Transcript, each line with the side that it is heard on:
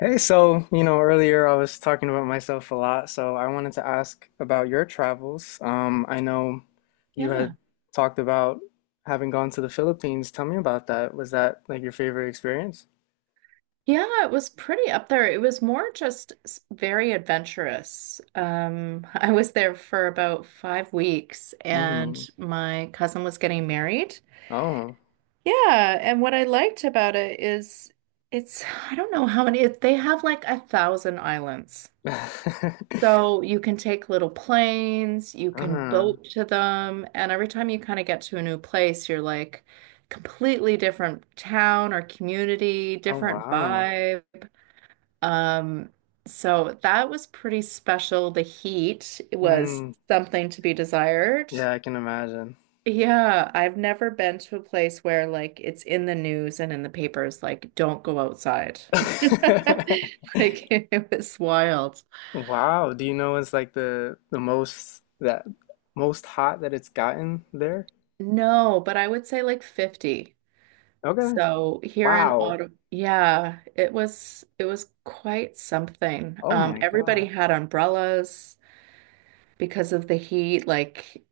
left: Hey, so, you know, earlier I was talking about myself a lot, so I wanted to ask about your travels. I know you
right: Yeah.
left: had talked about having gone to the Philippines. Tell me about that. Was that like your favorite experience?
right: Yeah, it was pretty up there. It was more just very adventurous. I was there for about 5 weeks and
left: Mm-hmm.
right: my cousin was getting married.
left: Oh.
right: Yeah, and what I liked about it is it's, I don't know how many, they have like a thousand islands. So you can take little planes, you can
left: Uh-huh.
right: boat to them, and every time you kind of get to a new place, you're like completely different town or community,
left: Oh,
right: different
left: wow.
right: vibe. Um, so that was pretty special. The heat was
left: Mm.
right: something to be desired.
left: Yeah, I can imagine.
right: Yeah, I've never been to a place where like it's in the news and in the papers, like don't go outside. Like it was wild.
left: Wow. Do you know it's like the most that most hot that it's gotten there?
right: No, but I would say like 50.
left: Okay.
right: So here in
left: Wow.
right: Ottawa, yeah, it was quite something.
left: Oh my
right: Everybody
left: God.
right: had umbrellas because of the heat. Like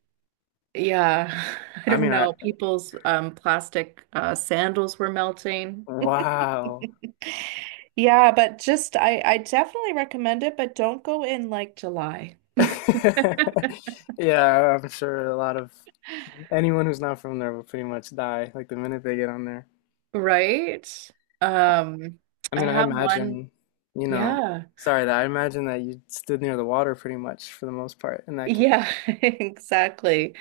right: yeah, I
left: I
right: don't
left: mean, I
right: know. People's plastic sandals were melting.
left: wow.
right: Yeah, but just I definitely recommend it, but don't go in like July.
left: Yeah, I'm sure a lot of anyone who's not from there will pretty much die like the minute they get on there.
right: Right?
left: I,
right: Um,
left: I
right: I
left: mean, I
right: have one.
left: imagine, you know,
right: Yeah.
left: sorry that I imagine that you stood near the water pretty much for the most part in that
right: Yeah,
left: case.
right: exactly.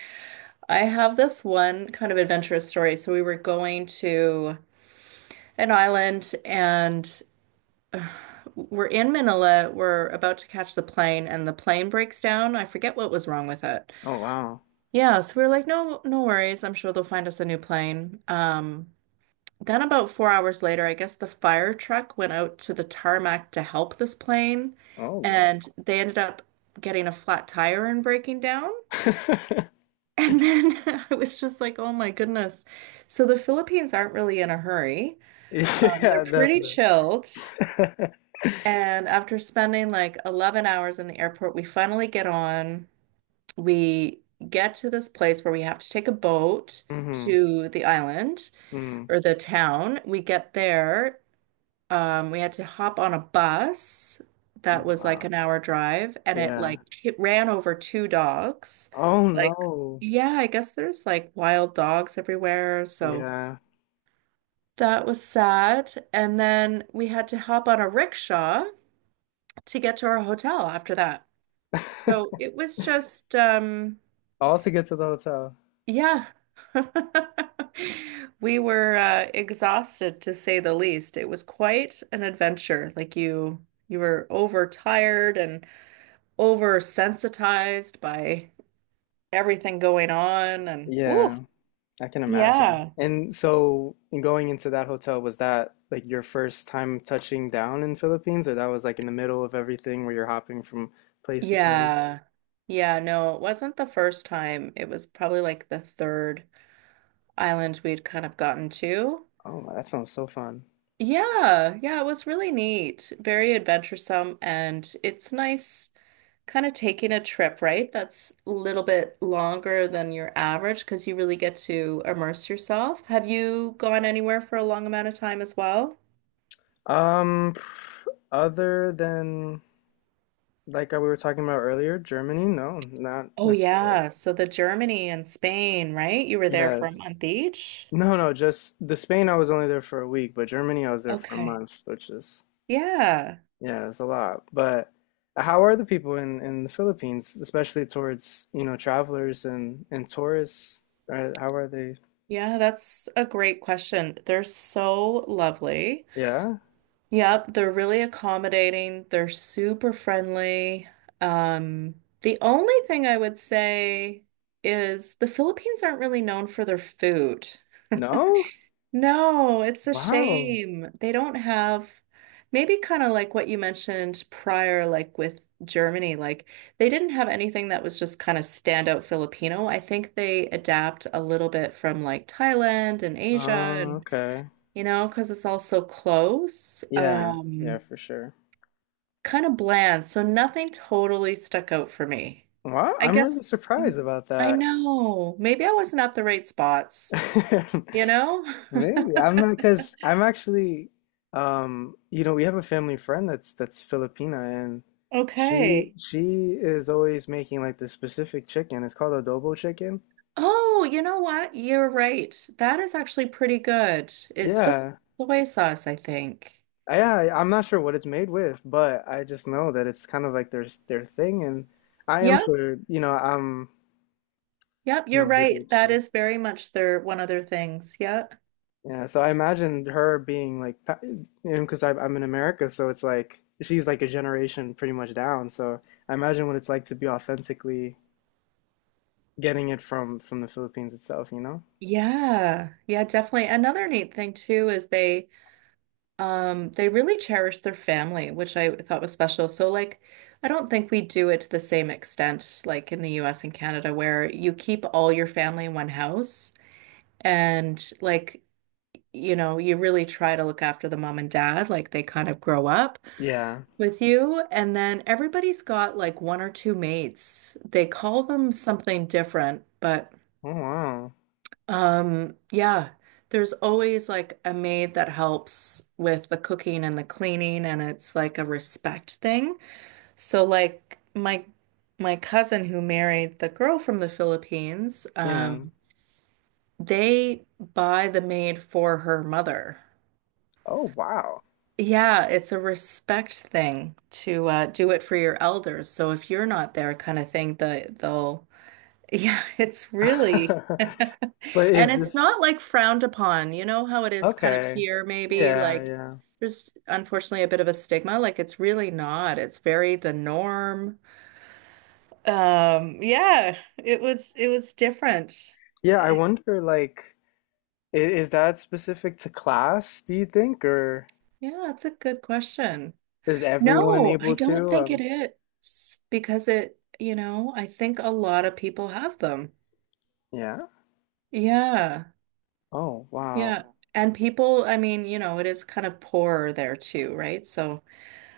right: I have this one kind of adventurous story. So we were going to an island and we're in Manila. We're about to catch the plane, and the plane breaks down. I forget what was wrong with it.
left: Oh wow.
right: Yeah, so we were like, no, no worries. I'm sure they'll find us a new plane. Then about 4 hours later, I guess the fire truck went out to the tarmac to help this plane,
left: Oh wow.
right: and they ended up getting a flat tire and breaking down. And then I was just like, oh my goodness. So the Philippines aren't really in a hurry. They're
left: Yeah,
right: pretty
left: definitely.
right: chilled. And after spending like 11 hours in the airport, we finally get on. We get to this place where we have to take a boat
left: Hmm.
right: to the island
left: Hmm.
right: or the town. We get there. We had to hop on a bus that was like
left: Wow.
right: an hour drive, and it like
left: Yeah.
right: it ran over two dogs.
left: Oh
right: Like,
left: no.
right: yeah, I guess there's like wild dogs everywhere. So
left: Yeah.
right: that was sad. And then we had to hop on a rickshaw to get to our hotel after that. So it was just,
left: All to get to the hotel.
right: yeah. We were exhausted to say the least. It was quite an adventure. Like you were overtired and oversensitized by everything going on. And ooh,
left: Yeah. I can imagine.
right: yeah,
left: And so, in going into that hotel, was that like your first time touching down in Philippines, or that was like in the middle of everything where you're hopping from place to place?
right: yeah, yeah. No, it wasn't the first time. It was probably like the third island we'd kind of gotten to.
left: Oh, that sounds so fun.
right: Yeah, yeah, it was really neat, very adventuresome, and it's nice kind of taking a trip, right? That's a little bit longer than your average because you really get to immerse yourself. Have you gone anywhere for a long amount of time as well?
left: Um, Other than like we were talking about earlier, Germany? No, not
right: Oh
left: necessarily.
right: yeah, so the Germany and Spain, right? You were there for a
left: Yes.
right: month each?
left: No, no, just the Spain, I was only there for a week, but Germany, I was there for a
right: Okay.
left: month, which is
right: Yeah.
left: yeah, it's a lot. But how are the people in the Philippines, especially towards, you know, travelers and tourists? Are, how are they?
right: Yeah, that's a great question. They're so lovely.
left: Yeah?
right: Yep, they're really accommodating. They're super friendly. The only thing I would say is the Philippines aren't really known for their food.
left: No?
right: No, it's a
left: Wow.
right: shame. They don't have maybe kind of like what you mentioned prior, like with Germany, like they didn't have anything that was just kind of standout Filipino. I think they adapt a little bit from like Thailand and Asia
left: Oh,
right: and
left: okay.
right: you know, because it's all so close.
left: Yeah. Yeah, for sure.
right: Kind of bland, so nothing totally stuck out for me.
left: Wow,
right: I
left: I'm really
right: guess mm,
left: surprised about
right: I
left: that.
right: know. Maybe I wasn't at the right spots, you know?
left: Maybe. I'm not because 'cause I'm actually you know, we have a family friend that's Filipina, and she
right: Okay.
left: she is always making like this specific chicken. It's called adobo chicken.
right: Oh, you know what? You're right. That is actually pretty good. It's with
left: Yeah.
right: soy sauce, I think.
left: Yeah, yeah, I'm not sure what it's made with, but I just know that it's kind of like their thing, and I am
right: Yep.
left: sure, you know, I'm,
right: Yep,
left: you
right: you're
left: know, maybe
right: right.
left: it's
right: That is
left: just,
right: very much their one of their things. Yeah.
left: yeah. So I imagine her being like, you know, because I'm in America, so it's like she's like a generation pretty much down. So I imagine what it's like to be authentically getting it from the Philippines itself, you know?
right: Yeah. Yeah, definitely. Another neat thing too is they really cherish their family, which I thought was special. So, like, I don't think we do it to the same extent, like in the US and Canada, where you keep all your family in one house and, like, you know, you really try to look after the mom and dad, like, they kind of grow up
left: Yeah.
right: with you. And then everybody's got like one or two mates. They call them something different, but
left: Oh wow.
right: yeah, there's always like a maid that helps with the cooking and the cleaning, and it's like a respect thing. So like my cousin who married the girl from the Philippines,
left: Yeah.
right: they buy the maid for her mother.
left: Oh wow.
right: Yeah, it's a respect thing to do it for your elders. So if you're not there, kind of thing, they'll yeah, it's really, and
left: But is
right: it's
left: this
right: not like frowned upon. You know how it is kind of
left: okay?
right: here, maybe
left: Yeah,
right: like
left: yeah.
right: there's unfortunately a bit of a stigma. Like it's really not. It's very the norm. Yeah, it was different.
left: Yeah, I
right: Eh,
left: wonder like Is that specific to class, do you think, or
right: yeah, it's a good question.
left: is everyone
right: No, I
left: able
right: don't
left: to?
right: think it is because it, you know, I think a lot of people have them.
left: Yeah.
right: Yeah.
left: Oh, wow.
right: Yeah. And people, I mean, you know, it is kind of poorer there too, right? So,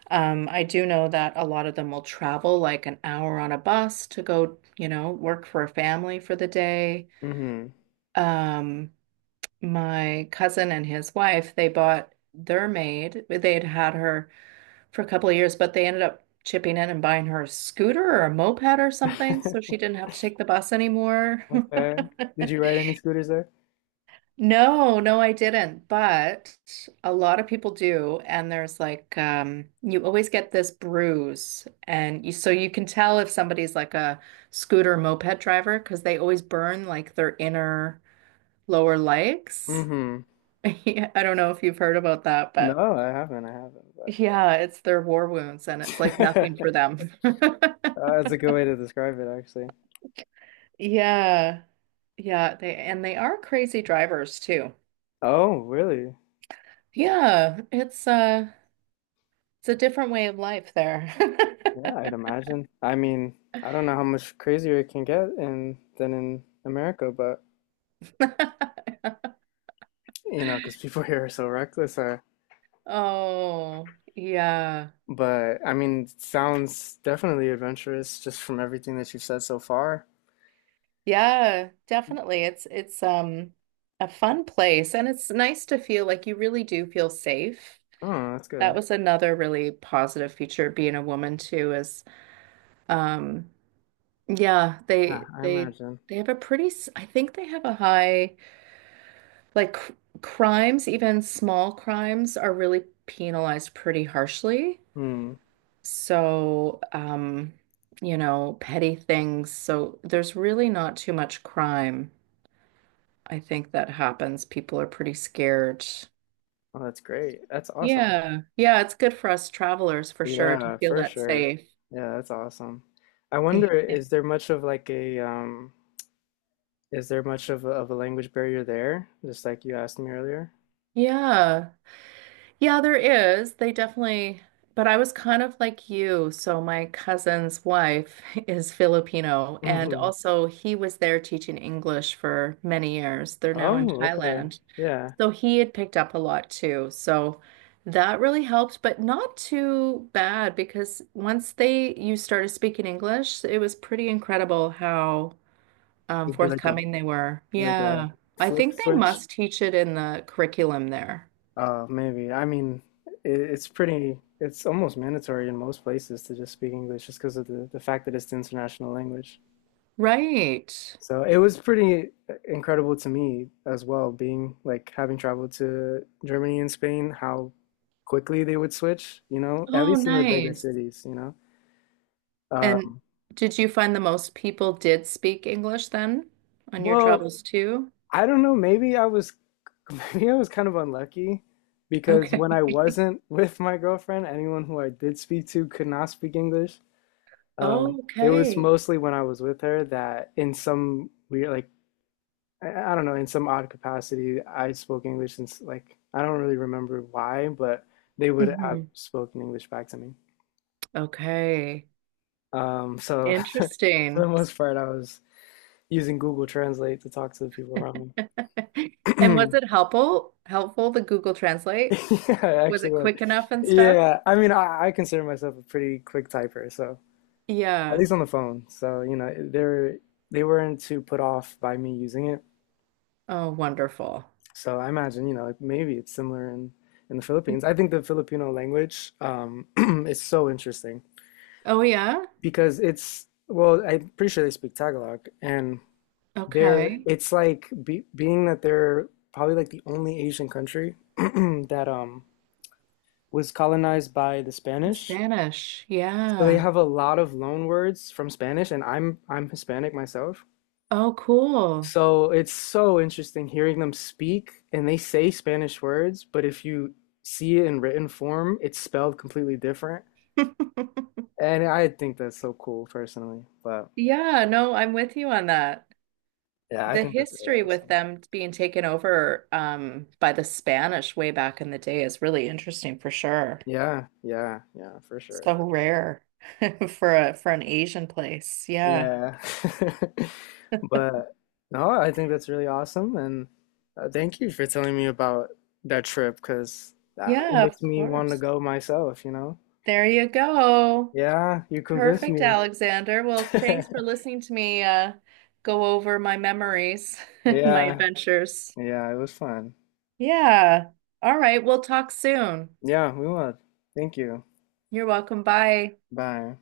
right: I do know that a lot of them will travel like an hour on a bus to go, you know, work for a family for the day. Um, my cousin and his wife, they bought their maid. They'd had her for a couple of years, but they ended up chipping in and buying her a scooter or a moped or something,
left: Mm-hmm.
right: so she didn't have to take the bus anymore.
left: Okay. Did you ride any scooters there?
right: No, no, I didn't. But a lot of people do, and there's like you always get this bruise and you so you can tell if somebody's like a scooter moped driver because they always burn like their inner lower legs.
left: Mm-hmm.
right: Yeah, I don't know if you've heard about that, but
left: No, I haven't. I
right: yeah, it's their war wounds and it's like
left: haven't,
right: nothing
left: but
right: for them.
left: uh, that's a good way to describe it, actually.
right: Yeah. Yeah, they and they are crazy drivers too.
left: Oh, really?
right: Yeah, it's it's a different way of life there.
left: Yeah, I'd imagine. I mean, I don't know how much crazier it can get in than in America, but you know, because people here are so reckless, I
right: Oh, yeah.
left: but I mean, sounds definitely adventurous just from everything that you've said so far.
right: Yeah, definitely. It's a fun place and it's nice to feel like you really do feel safe.
left: Oh, that's
right: That
left: good.
right: was another really positive feature of being a woman too is um yeah,
left: Yeah,
right: they
left: I
right: they
left: imagine.
right: they have a pretty I think they have a high like cr crimes, even small crimes are really penalized pretty harshly.
left: Hmm.
right: So, you know, petty things. So there's really not too much crime. I think that happens. People are pretty scared.
left: Oh, that's great. That's awesome.
right: Yeah. Yeah, it's good for us travelers for sure to
left: Yeah,
right: feel
left: for
right: that
left: sure.
right: safe.
left: Yeah, that's awesome. I wonder, is there much of like a is there much of a language barrier there? Just like you asked me earlier.
right: Yeah. Yeah, there is. They definitely, but I was kind of like you. So my cousin's wife is Filipino, and
left: Mm-hmm.
right: also he was there teaching English for many years. They're now in
left: Oh, okay.
right: Thailand.
left: Yeah.
right: So he had picked up a lot too. So that really helped, but not too bad because once they you started speaking English, it was pretty incredible how
left: It'd be like a
right: forthcoming they were.
left: like a
right: Yeah. I
left: flip
right: think they
left: switch.
right: must teach it in the curriculum there.
left: Maybe. I mean, it, it's pretty, it's almost mandatory in most places to just speak English just because of the fact that it's the international language.
right: Right.
left: So it was pretty incredible to me as well, being like having traveled to Germany and Spain, how quickly they would switch, you know, at
right: Oh,
left: least in the bigger
right: nice.
left: cities, you know.
right: And
left: Um,
right: did you find the most people did speak English then on your
left: well,
right: travels too?
left: I don't know, maybe I was maybe I was kind of unlucky because when I
right: Okay.
left: wasn't with my girlfriend, anyone who I did speak to could not speak English. It was
right: Okay.
left: mostly when I was with her that in some weird, like, I don't know, in some odd capacity, I spoke English since, like, I don't really remember why, but they would have
right: hmm
left: spoken English back to me.
right: Okay.
left: So for the
right: Interesting.
left: most part, I was using Google Translate to talk to the people around
right: And
left: me.
right: was it helpful? Helpful, the Google Translate?
left: Yeah, I
right: Was
left: actually
right: it
left: was.
right: quick enough and stuff?
left: Yeah, I mean, I consider myself a pretty quick typer, so at
right: Yeah.
left: least on the phone. So, you know, they weren't too put off by me using it.
right: Oh, wonderful.
left: So I imagine, you know, like, maybe it's similar in the Philippines. I think the Filipino language is so interesting
right: Oh, yeah.
left: because it's well, I'm pretty sure they speak Tagalog, and they're
right: Okay.
left: it's like being that they're probably like the only Asian country that was colonized by the Spanish.
right: Spanish.
left: So they
right: Yeah.
left: have a lot of loan words from Spanish, and I'm Hispanic myself,
right: Oh, cool.
left: so it's so interesting hearing them speak, and they say Spanish words, but if you see it in written form, it's spelled completely different. And I think that's so cool personally. But
right: Yeah, no, I'm with you on that.
left: yeah, I
right: The
left: think that's really
right: history with
left: awesome.
right: them being taken over by the Spanish way back in the day is really interesting for sure.
left: Yeah, yeah, yeah, for sure.
right: So rare for a for an Asian place. Yeah.
left: Yeah. But no, I think that's really awesome. And thank you for telling me about that trip because that it
right: Yeah,
left: makes
right: of
left: me want to
right: course.
left: go myself, you know?
right: There you go.
left: Yeah, you convinced
right: Perfect,
left: me.
right: Alexander. Well, thanks for listening to me go over my memories and my
left: Yeah.
right: adventures.
left: Yeah, it was fun.
right: Yeah. All right. We'll talk soon.
left: Yeah, we will. Thank you.
right: You're welcome. Bye.
left: Bye.